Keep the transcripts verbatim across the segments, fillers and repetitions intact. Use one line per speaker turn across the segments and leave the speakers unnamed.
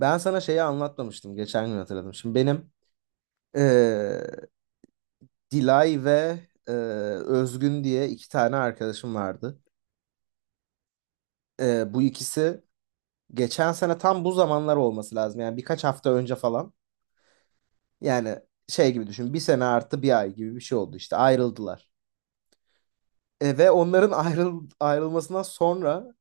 Ben sana şeyi anlatmamıştım. Geçen gün hatırladım. Şimdi benim eee, Dilay ve eee, Özgün diye iki tane arkadaşım vardı. Eee, bu ikisi geçen sene tam bu zamanlar olması lazım. Yani birkaç hafta önce falan. Yani şey gibi düşün. Bir sene artı bir ay gibi bir şey oldu işte. Ayrıldılar. E, ve onların ayrıl ayrılmasından sonra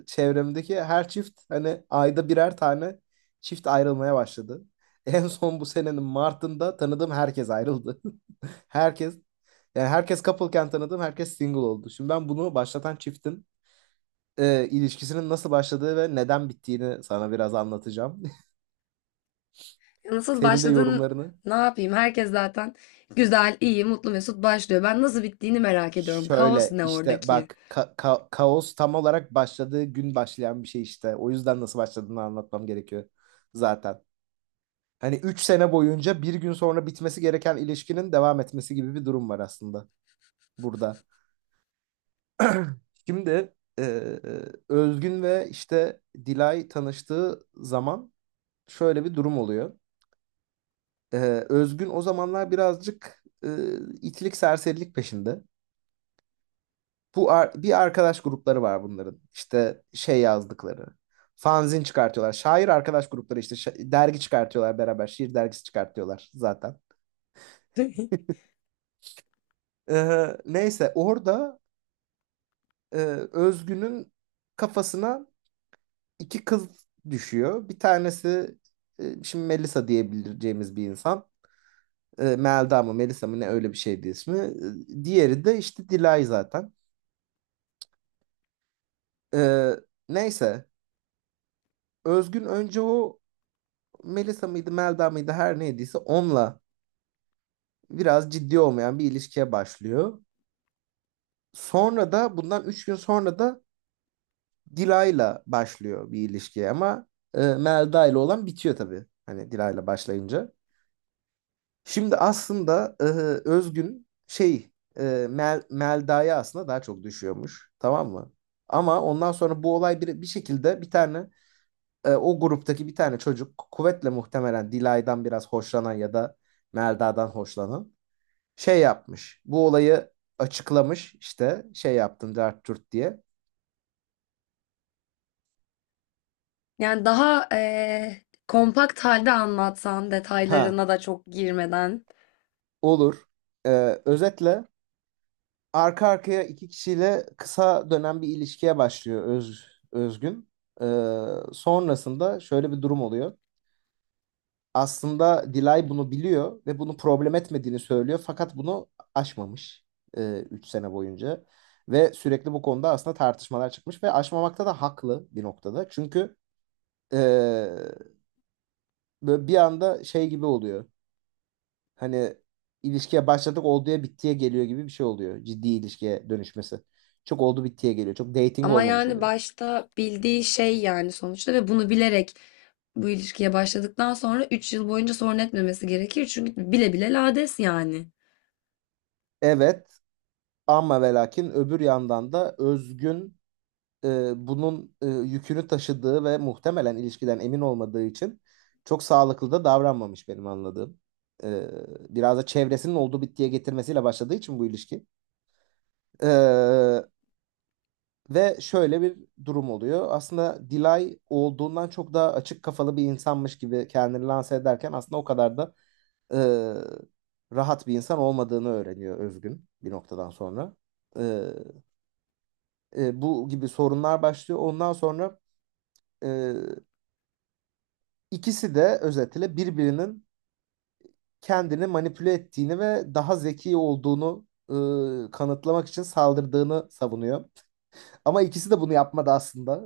e, çevremdeki her çift hani ayda birer tane çift ayrılmaya başladı. En son bu senenin Mart'ında tanıdığım herkes ayrıldı. Herkes, yani herkes couple'ken tanıdığım herkes single oldu. Şimdi ben bunu başlatan çiftin e, ilişkisinin nasıl başladığı ve neden bittiğini sana biraz anlatacağım.
Nasıl
Senin de
başladın?
yorumlarını.
Ne yapayım? Herkes zaten güzel, iyi, mutlu, mesut başlıyor. Ben nasıl bittiğini merak ediyorum. Kaos
Şöyle
ne
işte
oradaki?
bak, ka- ka- kaos tam olarak başladığı gün başlayan bir şey işte. O yüzden nasıl başladığını anlatmam gerekiyor zaten. Hani üç sene boyunca bir gün sonra bitmesi gereken ilişkinin devam etmesi gibi bir durum var aslında burada. Şimdi e, Özgün ve işte Dilay tanıştığı zaman şöyle bir durum oluyor. E, Özgün o zamanlar birazcık e, itlik serserilik peşinde. Bu ar- bir arkadaş grupları var bunların. İşte şey yazdıkları. Fanzin çıkartıyorlar. Şair arkadaş grupları işte şa- dergi çıkartıyorlar beraber. Şiir dergisi çıkartıyorlar zaten. Ee, neyse orada e, Özgün'ün kafasına iki kız düşüyor. Bir tanesi e, şimdi Melisa diyebileceğimiz bir insan. E, Melda mı Melisa mı ne öyle bir şeydi ismi. E, diğeri de işte Dilay zaten. E, Neyse Özgün önce o Melisa mıydı, Melda mıydı her neydiyse onunla biraz ciddi olmayan bir ilişkiye başlıyor. Sonra da bundan üç gün sonra da Dilay'la başlıyor bir ilişkiye ama e, Melda ile olan bitiyor tabii. Hani Dilay'la başlayınca. Şimdi aslında e, Özgün şey, e, Mel, Melda'ya aslında daha çok düşüyormuş. Tamam mı? Ama ondan sonra bu olay bir, bir şekilde bir tane e, o gruptaki bir tane çocuk, kuvvetle muhtemelen Dilay'dan biraz hoşlanan ya da Melda'dan hoşlanan, şey yapmış. Bu olayı açıklamış, işte şey yaptım dert cürt diye.
Yani daha eee, kompakt halde anlatsan,
Ha,
detaylarına da çok girmeden.
olur. Ee, özetle arka arkaya iki kişiyle kısa dönem bir ilişkiye başlıyor Öz, Özgün. Ee, sonrasında şöyle bir durum oluyor. Aslında Dilay bunu biliyor ve bunu problem etmediğini söylüyor fakat bunu aşmamış e, üç sene boyunca. Ve sürekli bu konuda aslında tartışmalar çıkmış ve aşmamakta da haklı bir noktada. Çünkü e, böyle bir anda şey gibi oluyor. Hani ilişkiye başladık, olduya bittiye geliyor gibi bir şey oluyor. Ciddi ilişkiye dönüşmesi. Çok oldu bittiye geliyor. Çok dating
Ama
olmamış
yani
oluyor.
başta bildiği şey yani sonuçta ve bunu bilerek bu ilişkiye başladıktan sonra üç yıl boyunca sorun etmemesi gerekir. Çünkü bile bile lades yani.
Evet, ama ve lakin öbür yandan da Özgün e, bunun e, yükünü taşıdığı ve muhtemelen ilişkiden emin olmadığı için çok sağlıklı da davranmamış, benim anladığım. E, Biraz da çevresinin oldu bittiye getirmesiyle başladığı için bu ilişki. E, Ve şöyle bir durum oluyor. Aslında Dilay olduğundan çok daha açık kafalı bir insanmış gibi kendini lanse ederken aslında o kadar da e, rahat bir insan olmadığını öğreniyor Özgün bir noktadan sonra. E, e, Bu gibi sorunlar başlıyor. Ondan sonra e, ikisi de özetle birbirinin kendini manipüle ettiğini ve daha zeki olduğunu e, kanıtlamak için saldırdığını savunuyor. Ama ikisi de bunu yapmadı aslında.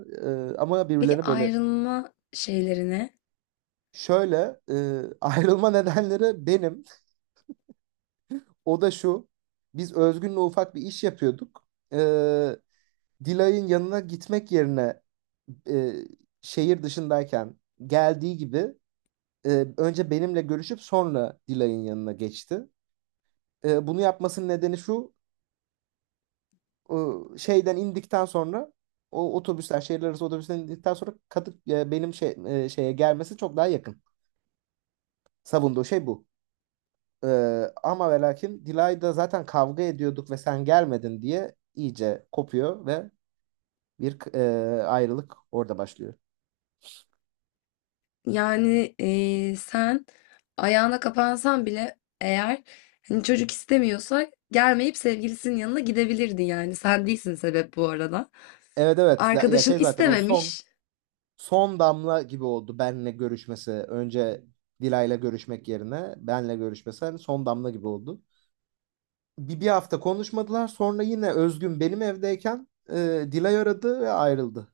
E, ama
Peki
birbirlerini böyle.
ayrılma şeyleri ne?
Şöyle e, ayrılma nedenleri benim. O da şu. Biz Özgün'le ufak bir iş yapıyorduk. E, Dilay'ın yanına gitmek yerine e, şehir dışındayken geldiği gibi e, önce benimle görüşüp sonra Dilay'ın yanına geçti. E, bunu yapmasının nedeni şu. E, şeyden indikten sonra, o otobüsler, şehirler arası otobüsten indikten sonra Kadık e, benim şey, e, şeye gelmesi çok daha yakın. Savunduğu şey bu. Ee, ama ve lakin Dilay'da zaten kavga ediyorduk ve sen gelmedin diye iyice kopuyor ve bir e, ayrılık orada başlıyor.
Yani eee, sen ayağına kapansan bile eğer hani çocuk istemiyorsa gelmeyip sevgilisinin yanına gidebilirdi yani. Sen değilsin sebep bu arada.
Evet, evet, Z- ya
Arkadaşın
şey zaten o son
istememiş.
son damla gibi oldu benle görüşmesi. Önce Dilay'la görüşmek yerine benle görüşmesi hani son damla gibi oldu. Bir, bir hafta konuşmadılar, sonra yine Özgün benim evdeyken e, Dilay aradı ve ayrıldı.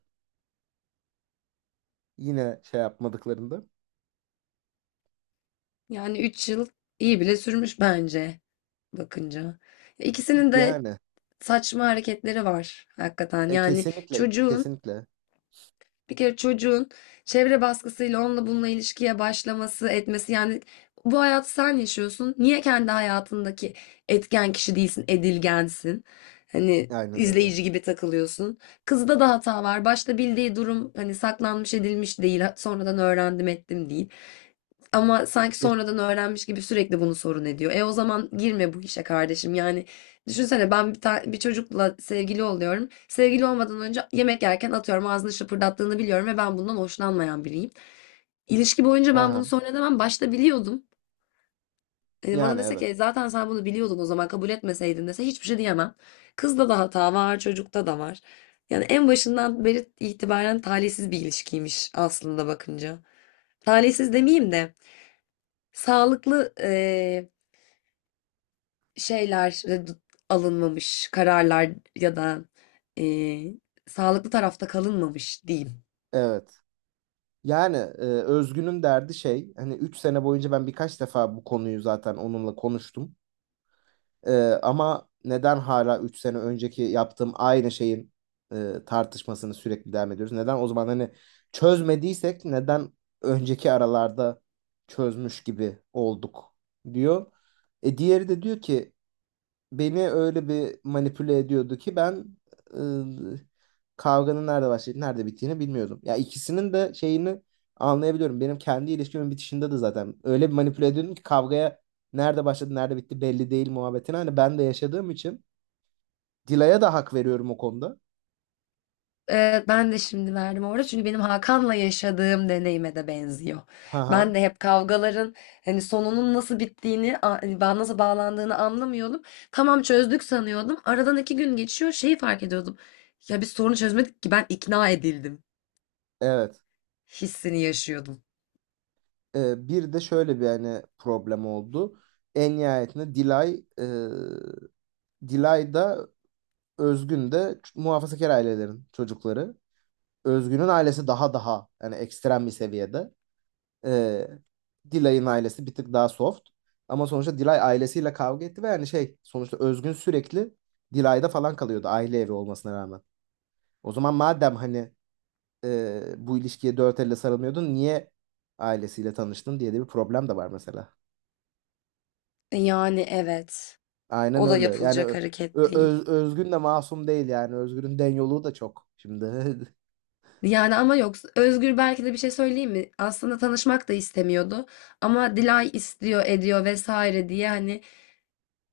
Yine şey yapmadıklarında.
Yani üç yıl iyi bile sürmüş bence bakınca. İkisinin de
Yani
saçma hareketleri var hakikaten.
e,
Yani
kesinlikle,
çocuğun
kesinlikle.
bir kere çocuğun çevre baskısıyla onunla bununla ilişkiye başlaması, etmesi yani bu hayatı sen yaşıyorsun. Niye kendi hayatındaki etken kişi değilsin, edilgensin? Hani
Aynen öyle.
izleyici gibi takılıyorsun. Kızda da hata var. Başta bildiği durum hani saklanmış edilmiş değil. Sonradan öğrendim ettim değil. Ama sanki
Kes-
sonradan öğrenmiş gibi sürekli bunu sorun ediyor. E o zaman girme bu işe kardeşim. Yani, düşünsene ben bir, ta- bir çocukla sevgili oluyorum. Sevgili olmadan önce yemek yerken atıyorum ağzını şıpırdattığını biliyorum ve ben bundan hoşlanmayan biriyim. İlişki boyunca
Ha
ben
ha.
bunu sonra demem. Başta biliyordum. E, bana
Yani
dese ki
evet.
"E, zaten sen bunu biliyordun o zaman kabul etmeseydin" dese hiçbir şey diyemem. Kızda da hata var, çocukta da var. Yani en başından beri itibaren talihsiz bir ilişkiymiş aslında bakınca. Talihsiz demeyeyim de sağlıklı şeyler e, d- alınmamış kararlar ya da e, sağlıklı tarafta kalınmamış diyeyim.
Evet. Yani e, Özgün'ün derdi şey, hani üç sene boyunca ben birkaç defa bu konuyu zaten onunla konuştum. E, Ama neden hala üç sene önceki yaptığım aynı şeyin e, tartışmasını sürekli devam ediyoruz? Neden o zaman, hani çözmediysek, neden önceki aralarda çözmüş gibi olduk, diyor. E diğeri de diyor ki, beni öyle bir manipüle ediyordu ki ben ıı, kavganın nerede başlayıp nerede bittiğini bilmiyordum. Ya, ikisinin de şeyini anlayabiliyorum. Benim kendi ilişkimin bitişinde de zaten öyle bir manipüle ediyordum ki kavgaya nerede başladı nerede bitti belli değil muhabbetini. Hani ben de yaşadığım için Dila'ya da hak veriyorum o konuda.
Evet, ben de şimdi verdim orada çünkü benim Hakan'la yaşadığım deneyime de benziyor.
Haha,
Ben de hep kavgaların hani sonunun nasıl bittiğini, a- hani ba- nasıl bağlandığını anlamıyordum. Tamam, çözdük sanıyordum. Aradan iki gün geçiyor, şeyi fark ediyordum. Ya biz sorunu çözmedik ki, ben ikna edildim
evet.
hissini yaşıyordum.
Ee, bir de şöyle bir hani problem oldu. En nihayetinde Dilay e, Dilay da Özgün de ç- muhafazakar ailelerin çocukları. Özgün'ün ailesi daha daha yani ekstrem bir seviyede. Ee, Dilay'ın ailesi bir tık daha soft. Ama sonuçta Dilay ailesiyle kavga etti ve yani şey, sonuçta Özgün sürekli Dilay'da falan kalıyordu aile evi olmasına rağmen. O zaman madem hani e, bu ilişkiye dört elle sarılmıyordun niye ailesiyle tanıştın diye de bir problem de var mesela.
Yani evet,
Aynen
o da
öyle. Yani
yapılacak
Ö-
hareket
Ö-
değil.
Öz- Özgün de masum değil yani. Özgün'ün den yolu da çok. Şimdi
Yani ama yok. Özgür belki de, bir şey söyleyeyim mi? Aslında tanışmak da istemiyordu. Ama Dilay istiyor, ediyor vesaire diye hani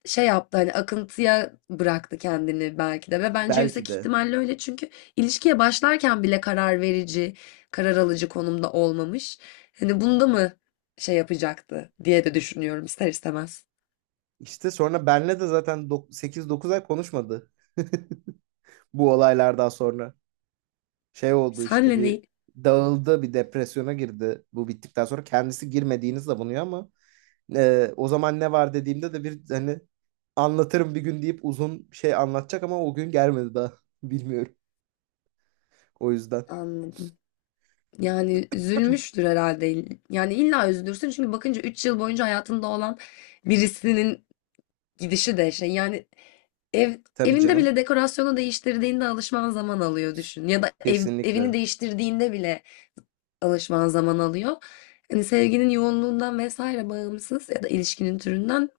şey yaptı, hani akıntıya bıraktı kendini belki de, ve bence
belki
yüksek
de.
ihtimalle öyle çünkü ilişkiye başlarken bile karar verici, karar alıcı konumda olmamış. Hani bunda mı şey yapacaktı diye de düşünüyorum ister istemez.
İşte sonra benle de zaten sekiz dokuz ay konuşmadı. Bu olaylardan sonra şey oldu işte,
Senle ne?
bir dağıldı, bir depresyona girdi bu bittikten sonra. Kendisi girmediğini savunuyor ama e, o zaman ne var dediğimde de, bir hani anlatırım bir gün deyip uzun şey anlatacak ama o gün gelmedi daha. Bilmiyorum, o yüzden.
Anladım. Yani üzülmüştür herhalde. Yani illa üzülürsün çünkü bakınca üç yıl boyunca hayatında olan birisinin gidişi de şey yani, ev
Tabii
evinde
canım,
bile dekorasyonu değiştirdiğinde alışman zaman alıyor, düşün. Ya da ev, evini
kesinlikle
değiştirdiğinde bile alışman zaman alıyor. Hani sevginin yoğunluğundan vesaire bağımsız ya da ilişkinin türünden,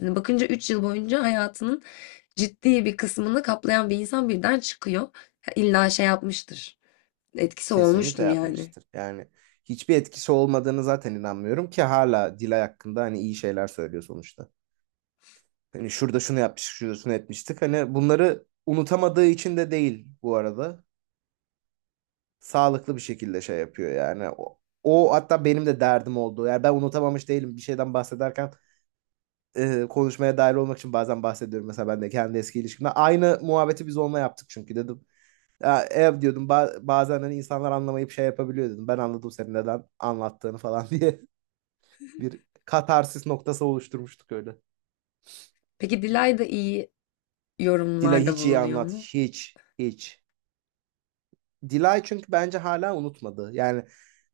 hani bakınca üç yıl boyunca hayatının ciddi bir kısmını kaplayan bir insan birden çıkıyor. Ha, İlla şey yapmıştır. Etkisi
kesinlikle
olmuştur yani.
yapmıştır yani. Hiçbir etkisi olmadığını zaten inanmıyorum ki, hala Dilay hakkında hani iyi şeyler söylüyor sonuçta. Hani şurada şunu yapmıştık, şurada şunu etmiştik. Hani bunları unutamadığı için de değil bu arada. Sağlıklı bir şekilde şey yapıyor yani. O, o hatta benim de derdim oldu. Yani ben unutamamış değilim, bir şeyden bahsederken e, konuşmaya dahil olmak için bazen bahsediyorum. Mesela ben de kendi eski ilişkimde. Aynı muhabbeti biz onunla yaptık çünkü, dedim. Ya, ev diyordum ba- bazen hani insanlar anlamayıp şey yapabiliyor, dedim. Ben anladım senin neden anlattığını falan diye bir katarsis noktası oluşturmuştuk öyle.
Peki Dilay da iyi
Dilay
yorumlarda
hiç iyi
bulunuyor
anlat.
mu?
Hiç. Hiç. Dilay, çünkü bence hala unutmadı. Yani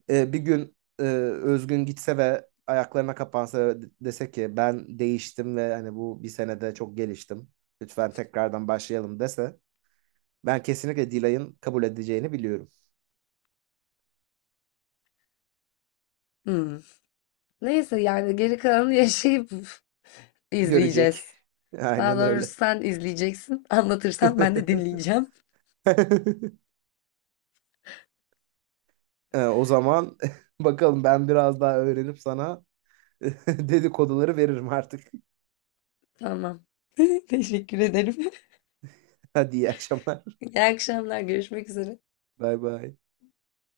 e, bir gün e, Özgün gitse ve ayaklarına kapansa ve de- dese ki ben değiştim ve hani bu bir senede çok geliştim, lütfen tekrardan başlayalım dese, ben kesinlikle Dilay'ın kabul edeceğini biliyorum.
Hmm. Neyse, yani geri kalanı yaşayıp
Görecek.
izleyeceğiz. Daha
Aynen
doğrusu
öyle.
sen izleyeceksin. Anlatırsan ben de dinleyeceğim.
E, o zaman bakalım, ben biraz daha öğrenip sana dedikoduları veririm artık.
Tamam. Teşekkür ederim.
Hadi, iyi akşamlar.
İyi akşamlar. Görüşmek üzere.
Bay bay.